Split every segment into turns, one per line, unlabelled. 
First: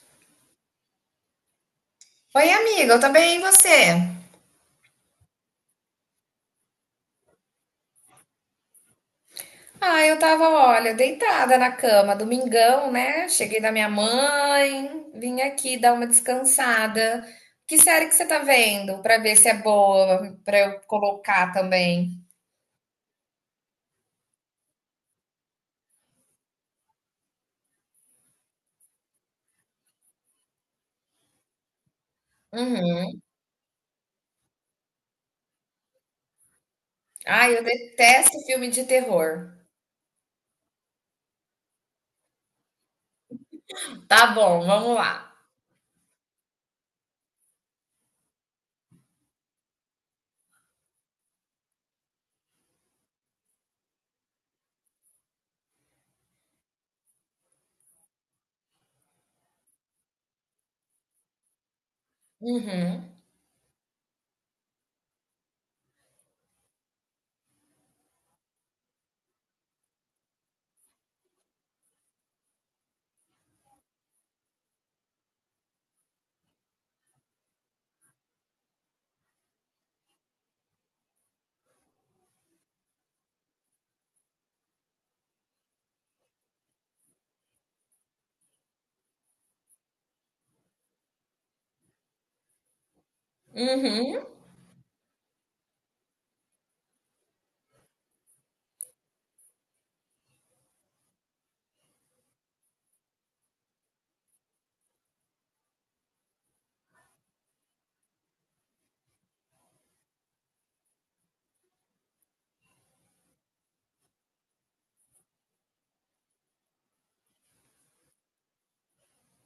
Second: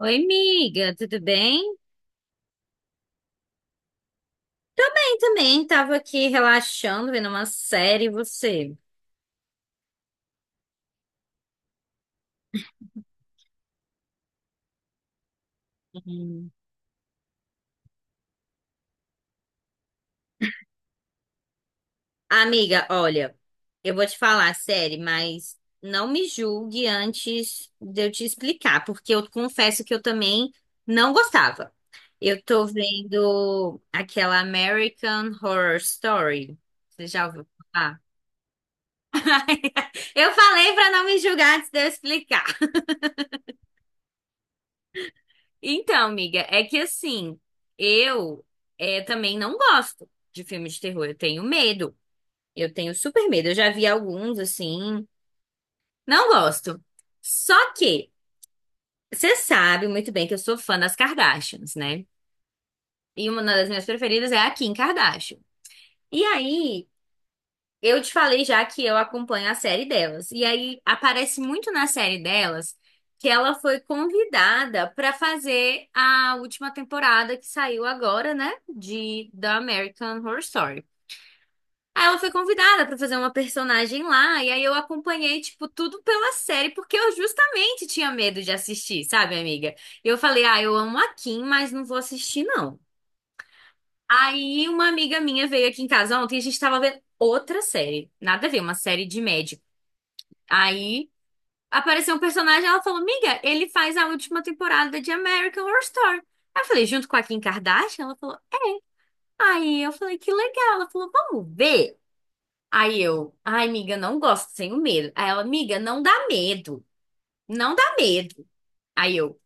Oi, amiga, tudo bem?
Oi, amiga, eu tô bem, e você?
Eu também tava aqui relaxando, vendo uma série, e você?
Ah, eu tava, olha, deitada na cama, domingão, né? Cheguei da minha mãe, vim aqui dar uma
Uhum.
descansada. Que série que você tá vendo? Pra ver se é boa, pra eu colocar também.
Amiga, olha, eu vou te falar a série, mas não me julgue antes de eu te explicar, porque eu confesso que eu também não gostava. Eu tô
Uhum.
vendo aquela American Horror Story. Você já ouviu
Ai, eu
falar?
detesto filme de terror.
Eu falei pra não me julgar antes de eu explicar.
Tá bom, vamos lá.
Então, amiga, é que assim, eu também não gosto de filmes de terror. Eu tenho medo. Eu tenho super medo. Eu já vi alguns, assim. Não gosto. Só que, você sabe muito bem que eu sou fã das Kardashians, né?
Uhum.
E uma das minhas preferidas é a Kim Kardashian. E aí, eu te falei já que eu acompanho a série delas. E aí aparece muito na série delas que ela foi convidada para fazer a última temporada que saiu agora, né, de The American Horror Story. Aí ela foi convidada para fazer uma personagem lá, e aí eu acompanhei tipo tudo pela série porque eu justamente tinha medo de assistir, sabe, amiga? Eu falei: "Ah, eu amo a Kim, mas não vou assistir não".
Uhum.
Aí uma amiga minha veio aqui em casa ontem e a gente tava vendo outra série. Nada a ver, uma série de médicos. Aí apareceu um personagem, ela falou: "Miga, ele faz a última temporada de American Horror Story". Aí eu falei: "Junto com a Kim Kardashian?". Ela falou: "Aí eu falei: "Que legal". Ela falou: "Vamos ver". Aí eu: "Ai, miga, não gosto, tenho medo". Aí ela: "Miga, não dá medo. Não dá medo". Aí eu:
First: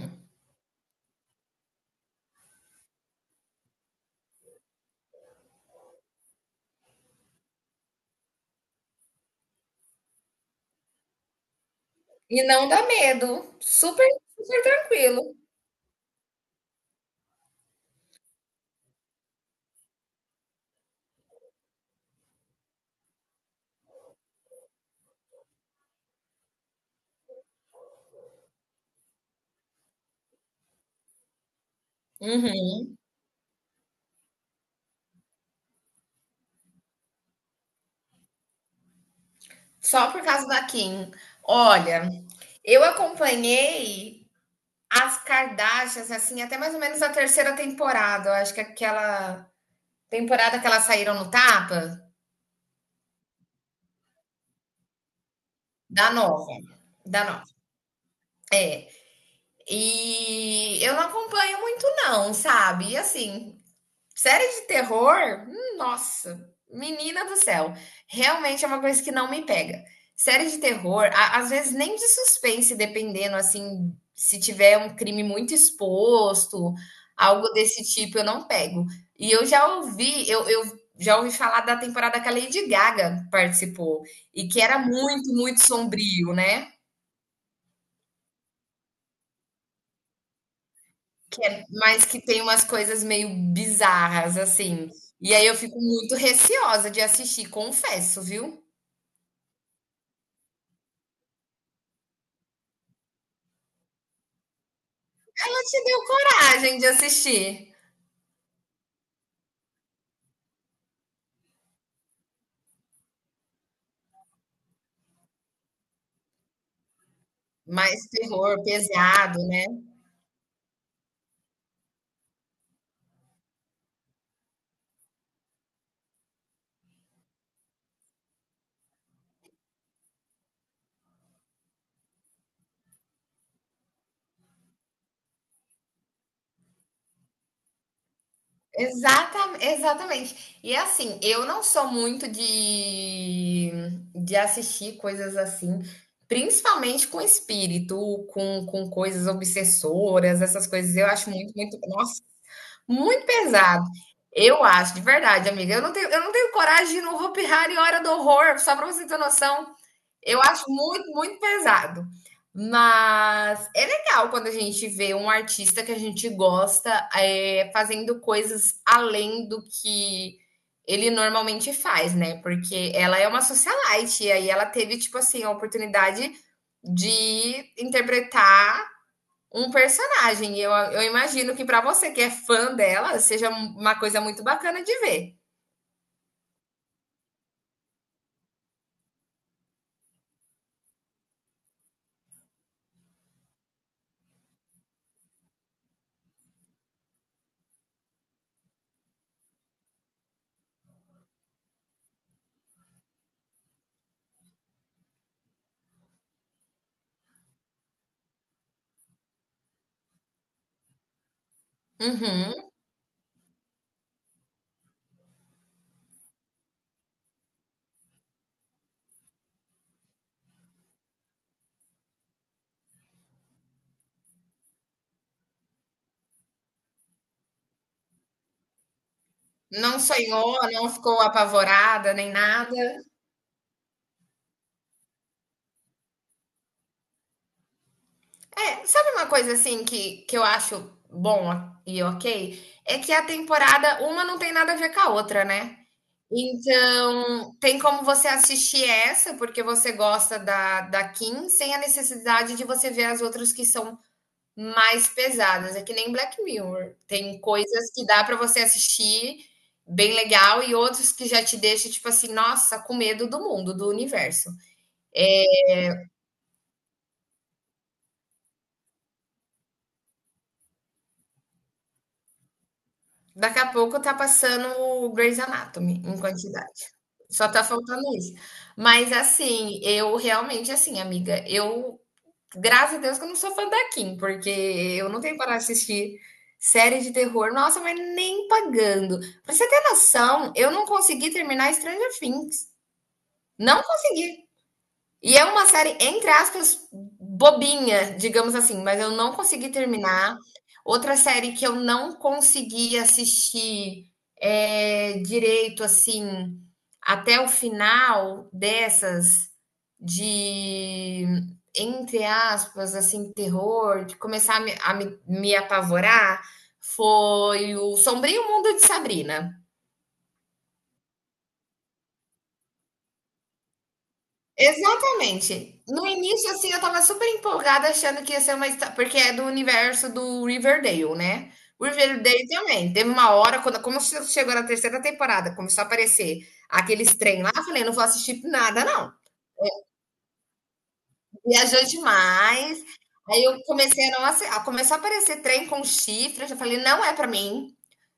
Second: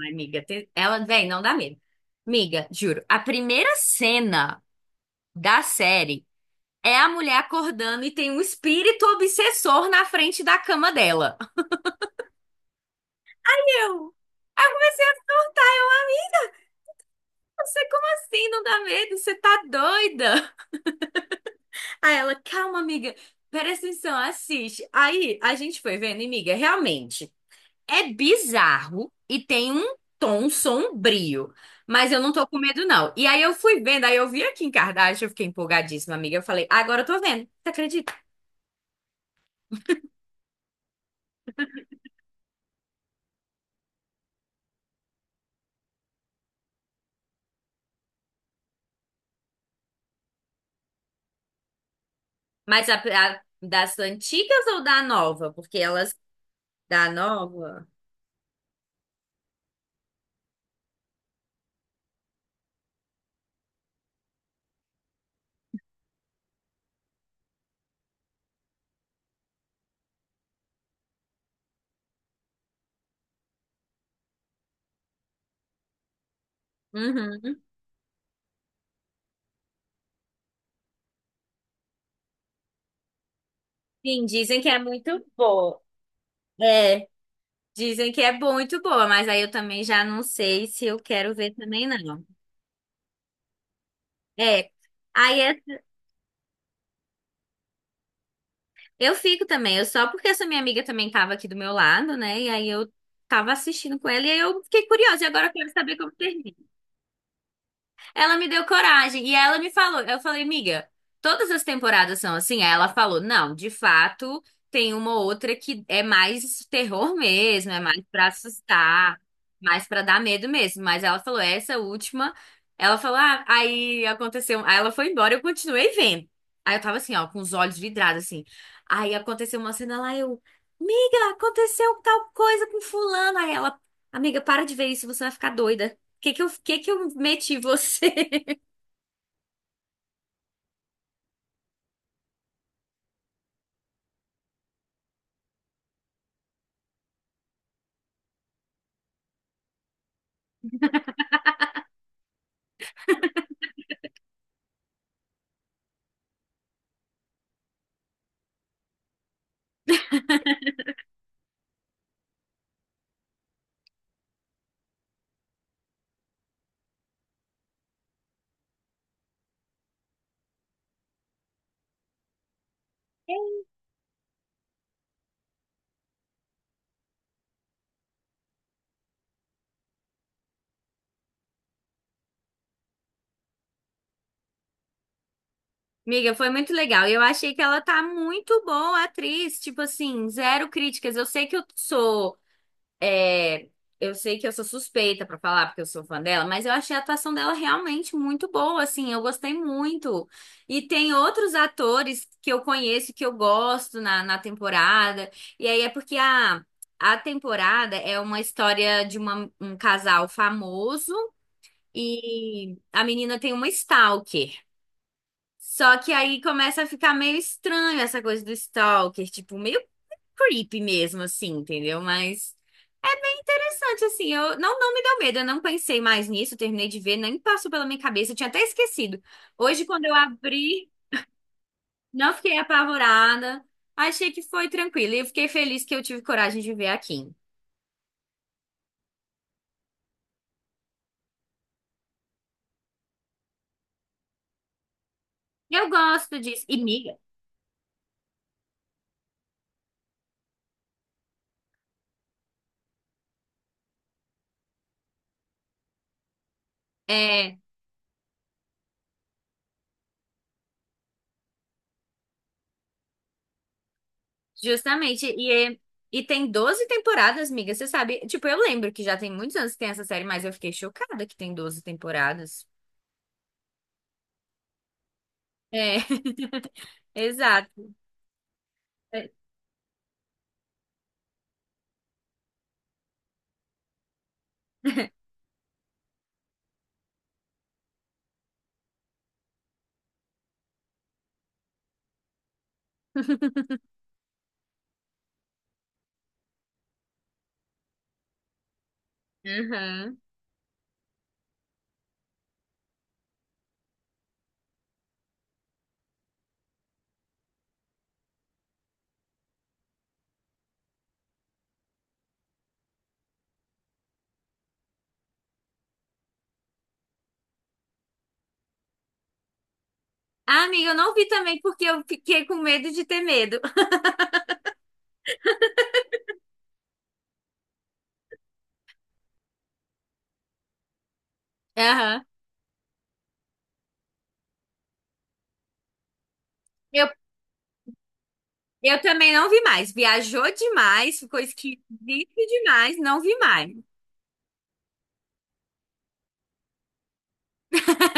"Ai, miga, ela, vem, não dá medo". Miga, juro, a primeira cena da série é a mulher acordando e tem um espírito obsessor na frente da cama dela.
E não dá medo. Super,
Eu.
super tranquilo.
Você, como assim? Não dá medo? Você tá doida? Aí ela, calma, amiga, presta atenção, assiste. Aí a gente foi vendo, e, amiga, realmente é bizarro e tem um tom sombrio, mas eu não tô com medo,
Uhum.
não. E aí eu fui vendo, aí eu vi aqui em Kardashian, eu fiquei empolgadíssima, amiga. Eu falei, agora eu tô vendo, você acredita?
Só por causa da Kim. Olha, eu acompanhei as Kardashians, assim, até mais ou menos a terceira temporada. Eu acho que aquela temporada que elas saíram no tapa,
Mas a, das antigas ou da nova? Porque
da
elas,
nova.
da
Da nova.
nova,
É. E eu não acompanho muito, não, sabe? E assim, série de terror? Nossa, menina do céu. Realmente é uma coisa que não me pega. Série de terror, às vezes nem de suspense, dependendo, assim, se tiver um crime muito exposto, algo
uhum.
desse tipo, eu não pego. E eu já ouvi falar da temporada que a Lady Gaga participou,
Sim,
e
dizem
que
que é
era
muito
muito, muito
boa.
sombrio, né?
É. Dizem que é muito boa, mas aí eu também já não sei se eu quero
Que
ver
é
também,
mas que
não.
tem umas coisas meio bizarras,
É.
assim. E
Aí
aí eu fico muito receosa de assistir, confesso, viu?
eu fico também, eu só porque essa minha amiga também tava aqui do meu lado, né? E aí eu tava assistindo com ela e aí eu fiquei curiosa, e agora eu
Ela
quero
te
saber
deu
como termina.
coragem de assistir.
Ela me deu coragem e ela me falou, eu falei, miga, todas as temporadas são assim? Aí ela falou, não, de fato, tem uma ou outra que é mais terror mesmo, é mais
Mais
pra
terror
assustar,
pesado, né?
mais pra dar medo mesmo, mas ela falou essa última, ela falou, ah, aí aconteceu, aí ela foi embora, eu continuei vendo. Aí eu tava assim, ó, com os olhos vidrados assim. Aí aconteceu uma cena lá, eu, miga, aconteceu tal coisa com fulano. Aí ela, amiga, para de ver isso, você vai ficar doida. Que eu meti você?
Exatamente. E assim, eu não sou muito de assistir coisas assim, principalmente com espírito, com coisas obsessoras, essas coisas. Eu acho muito, muito. Nossa, muito pesado. Eu acho, de verdade, amiga. Eu não tenho coragem de ir no Hopi Hari Hora do Horror, só para você ter noção. Eu acho muito, muito pesado. Mas é legal quando a gente vê um artista que a gente gosta fazendo coisas além do que ele normalmente faz, né? Porque ela é uma socialite, e aí ela teve, tipo assim, a oportunidade de interpretar um personagem. Eu imagino que para você que é fã dela, seja uma coisa muito bacana de ver.
Miga, foi muito legal. E eu achei que ela tá muito boa, atriz. Tipo assim, zero críticas. Eu sei que eu sou. é, eu sei que eu sou suspeita pra falar, porque eu sou fã dela, mas eu achei a atuação dela realmente muito boa, assim. Eu gostei muito. E tem outros atores que eu conheço, que eu gosto na temporada. E aí é porque a temporada é uma história de um casal famoso
Uhum.
e a menina tem uma stalker. Só que aí começa a ficar meio estranho essa coisa do stalker, tipo, meio creepy mesmo, assim, entendeu? Mas é interessante, assim, eu não me deu medo, eu não pensei mais nisso, terminei de ver, nem passou pela minha cabeça, eu tinha até esquecido. Hoje,
Não
quando eu
sonhou, não
abri,
ficou apavorada nem
não fiquei
nada.
apavorada, achei que foi tranquilo, e eu fiquei feliz que eu tive coragem de ver aqui.
É, sabe uma coisa assim que eu acho bom e ok? É que a temporada, uma não tem nada a ver com a outra, né?
Eu gosto disso. E, miga,
Então, tem como você assistir essa, porque você gosta da Kim, sem a necessidade de você ver as outras que são mais pesadas, é que nem Black Mirror. Tem
é,
coisas que dá pra você assistir bem legal e outros que já te deixa, tipo assim, nossa, com medo do mundo, do universo.
justamente, e, e tem 12 temporadas, amiga, você sabe? Tipo, eu lembro que já tem muitos anos que tem essa série, mas eu fiquei chocada que tem 12 temporadas.
Daqui a pouco tá passando o Grey's
É,
Anatomy em quantidade. Só tá
exato.
faltando isso. Mas
É.
assim, eu realmente assim, amiga, eu graças a Deus que eu não sou fã da Kim, porque eu não tenho para assistir série de terror. Nossa, mas nem pagando. Pra você ter noção, eu não consegui terminar Stranger Things. Não consegui. E é uma série, entre aspas, bobinha, digamos assim, mas eu não consegui
Uhum.
terminar. Outra série que eu não consegui assistir direito, assim, até o final dessas, de, entre aspas, assim, terror, de começar a me apavorar, foi o Sombrio Mundo de Sabrina.
Ah, amiga, eu não vi também porque eu fiquei com medo de ter medo.
Exatamente. No início, assim, eu tava super empolgada achando que ia ser uma histó porque é do universo do Riverdale, né. O
Aham.
Riverdale também, teve uma hora quando como che chegou na terceira temporada, começou a aparecer
Eu,
aqueles trem lá, eu falei: não vou assistir nada
eu
não,
também não vi mais. Viajou demais, ficou esquisito
viajou demais".
demais, não vi
Aí eu
mais.
comecei a não assi a começou a aparecer trem com chifre, eu já falei: "Não é pra mim,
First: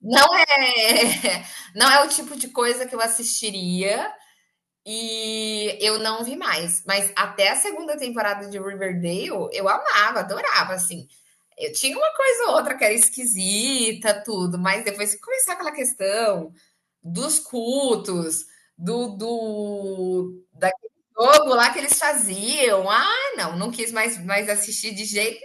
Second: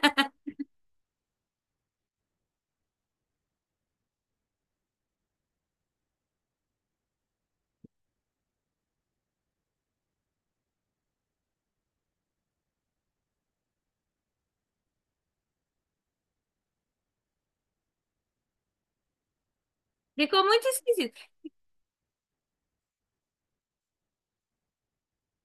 não é não é o tipo de coisa que eu assistiria". E eu não vi mais, mas até a segunda temporada de Riverdale eu amava, adorava, assim. Eu tinha uma coisa ou outra que era esquisita, tudo, mas depois que começou aquela questão dos cultos, do,
Ficou
do
muito
daquele
esquisito.
jogo lá que eles faziam, ah, não, não quis mais assistir de jeito.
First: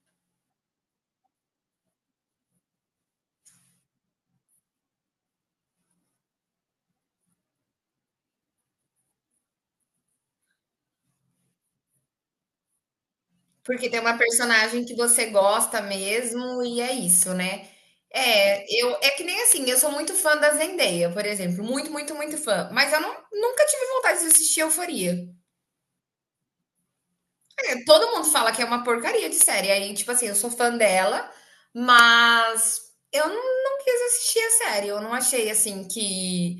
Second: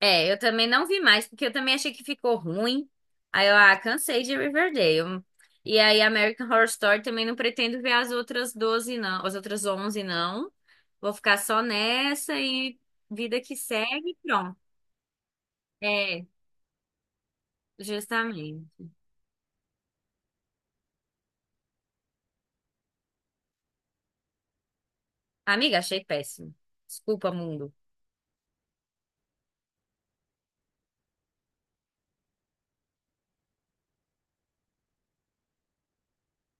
É, eu também não vi mais, porque eu também achei que ficou ruim. Aí eu, ah, cansei de Riverdale. E aí American Horror Story também não pretendo ver as outras 12 não. As outras 11 não. Vou ficar só nessa e vida que
Porque tem
segue,
uma
pronto.
personagem que você gosta
É,
mesmo e é isso, né. É,
justamente.
eu é que nem assim, eu sou muito fã da Zendaya, por exemplo, muito, muito, muito fã, mas eu não nunca tive vontade de assistir Euforia.
Amiga, achei péssimo. Desculpa, mundo.
É, todo mundo fala que é uma porcaria de série, aí, tipo assim, eu sou fã dela, mas eu não quis assistir a série, eu não achei, assim, que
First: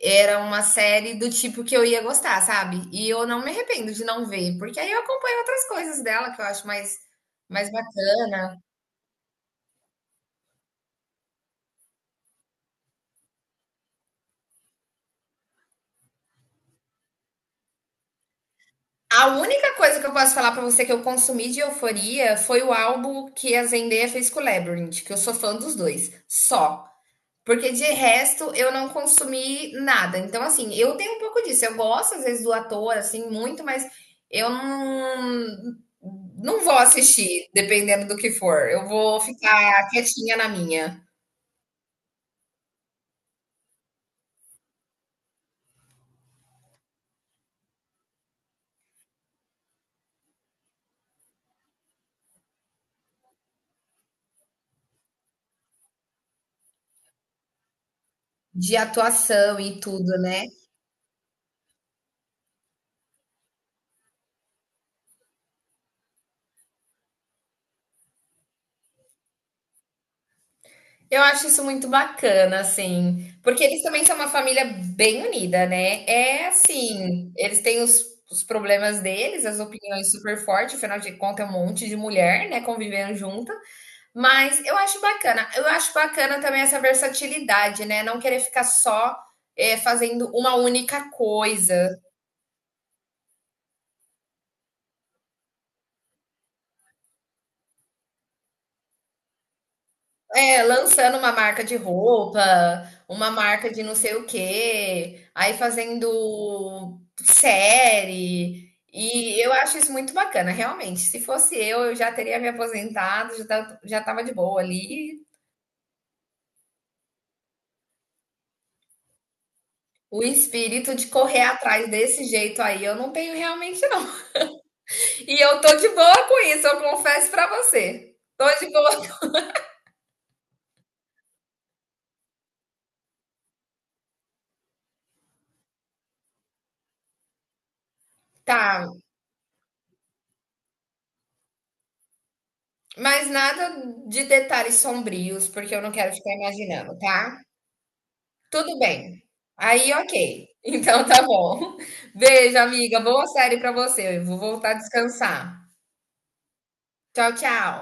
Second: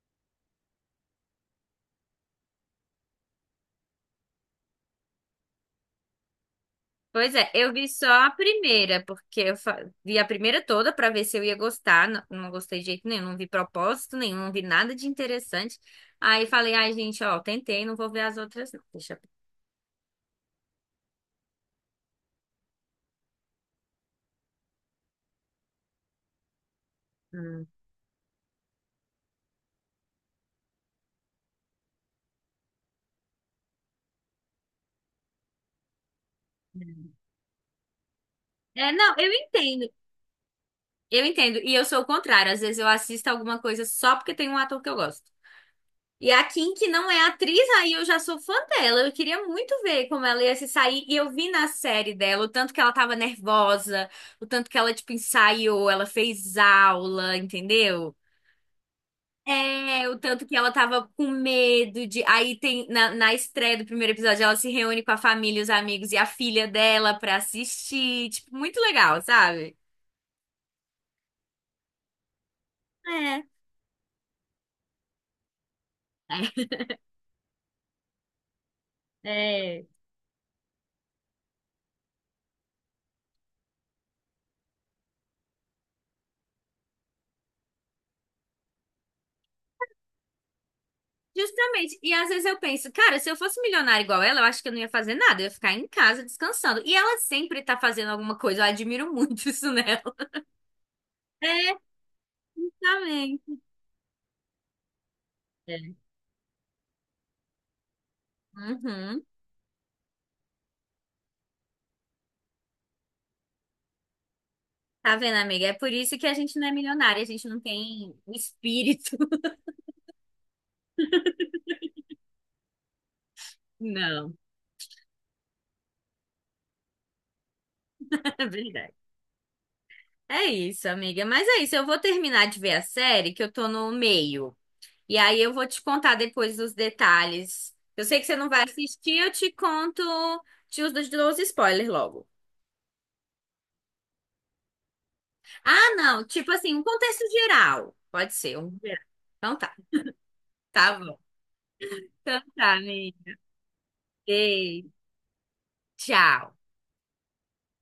era uma série do tipo que eu ia gostar, sabe. E eu não me arrependo de não ver, porque aí eu acompanho outras coisas dela que eu acho mais
Pois é,
mais
eu vi só a
bacana.
primeira, porque eu vi a primeira toda pra ver se eu ia gostar. Não, não gostei de jeito nenhum, não vi propósito nenhum, não vi nada de interessante. Aí falei, ai, gente, ó, tentei, não vou ver as outras, não. Deixa
A
eu...
única coisa que eu posso falar pra você que eu consumi de Euforia foi o álbum que a Zendaya fez com o Labyrinth, que eu sou fã dos dois, só.
Hum.
Porque de resto eu não consumi nada. Então, assim, eu tenho um pouco disso. Eu gosto às vezes do ator, assim, muito, mas eu não vou assistir, dependendo do que for. Eu
É, não,
vou
eu
ficar
entendo,
quietinha na minha,
eu entendo. E eu sou o contrário, às vezes eu assisto alguma coisa só porque tem um ator que eu gosto. E a Kim, que não é atriz, aí eu já sou fã dela. Eu queria muito ver como ela ia se sair. E eu vi na série dela o tanto que ela tava nervosa, o tanto que ela, tipo, ensaiou, ela fez aula, entendeu?
de atuação e tudo,
É, o tanto
né?
que ela tava com medo de. Aí tem, na estreia do primeiro episódio, ela se reúne com a família, os amigos e a filha dela pra assistir. Tipo, muito legal, sabe?
Eu acho isso muito bacana, assim,
É.
porque eles também são uma família bem unida, né? É assim, eles têm os problemas deles, as
É.
opiniões super fortes, afinal de contas é um monte de mulher, né, convivendo junta, mas eu acho bacana. Eu acho bacana também essa versatilidade, né? Não querer ficar só fazendo uma única coisa.
Justamente. E às vezes eu penso, cara, se eu fosse milionária igual ela, eu acho que eu não ia fazer nada, eu ia ficar em casa descansando. E ela sempre tá fazendo alguma coisa, eu admiro muito isso nela.
É, lançando uma marca
É,
de roupa, uma
justamente.
marca de não sei o quê, aí
É.
fazendo série.
Uhum.
E eu acho isso muito bacana, realmente. Se fosse eu já teria me aposentado, já estava de boa
Tá
ali.
vendo, amiga? É por isso que a gente não é milionária, a gente não tem o espírito.
O espírito de correr atrás desse jeito aí, eu não tenho realmente, não.
Não,
E eu tô de boa com isso, eu confesso pra você.
é
Tô de
verdade.
boa.
É isso, amiga. Mas é isso, eu vou terminar de ver a série, que eu tô no meio. E aí eu vou te contar depois os detalhes. Eu sei que você não vai
Tá,
assistir, eu te conto, te os dos spoilers logo.
mas nada de detalhes sombrios, porque eu não
Ah,
quero
não.
ficar
Tipo assim, um
imaginando,
contexto
tá?
geral. Pode ser, um
Tudo
geral.
bem.
Então tá.
Aí, ok.
Tá
Então
bom.
tá bom.
Então
Beijo,
tá,
amiga. Boa
amiga.
série pra você. Eu vou voltar a
Beijo.
descansar.
Tchau.
Tchau, tchau.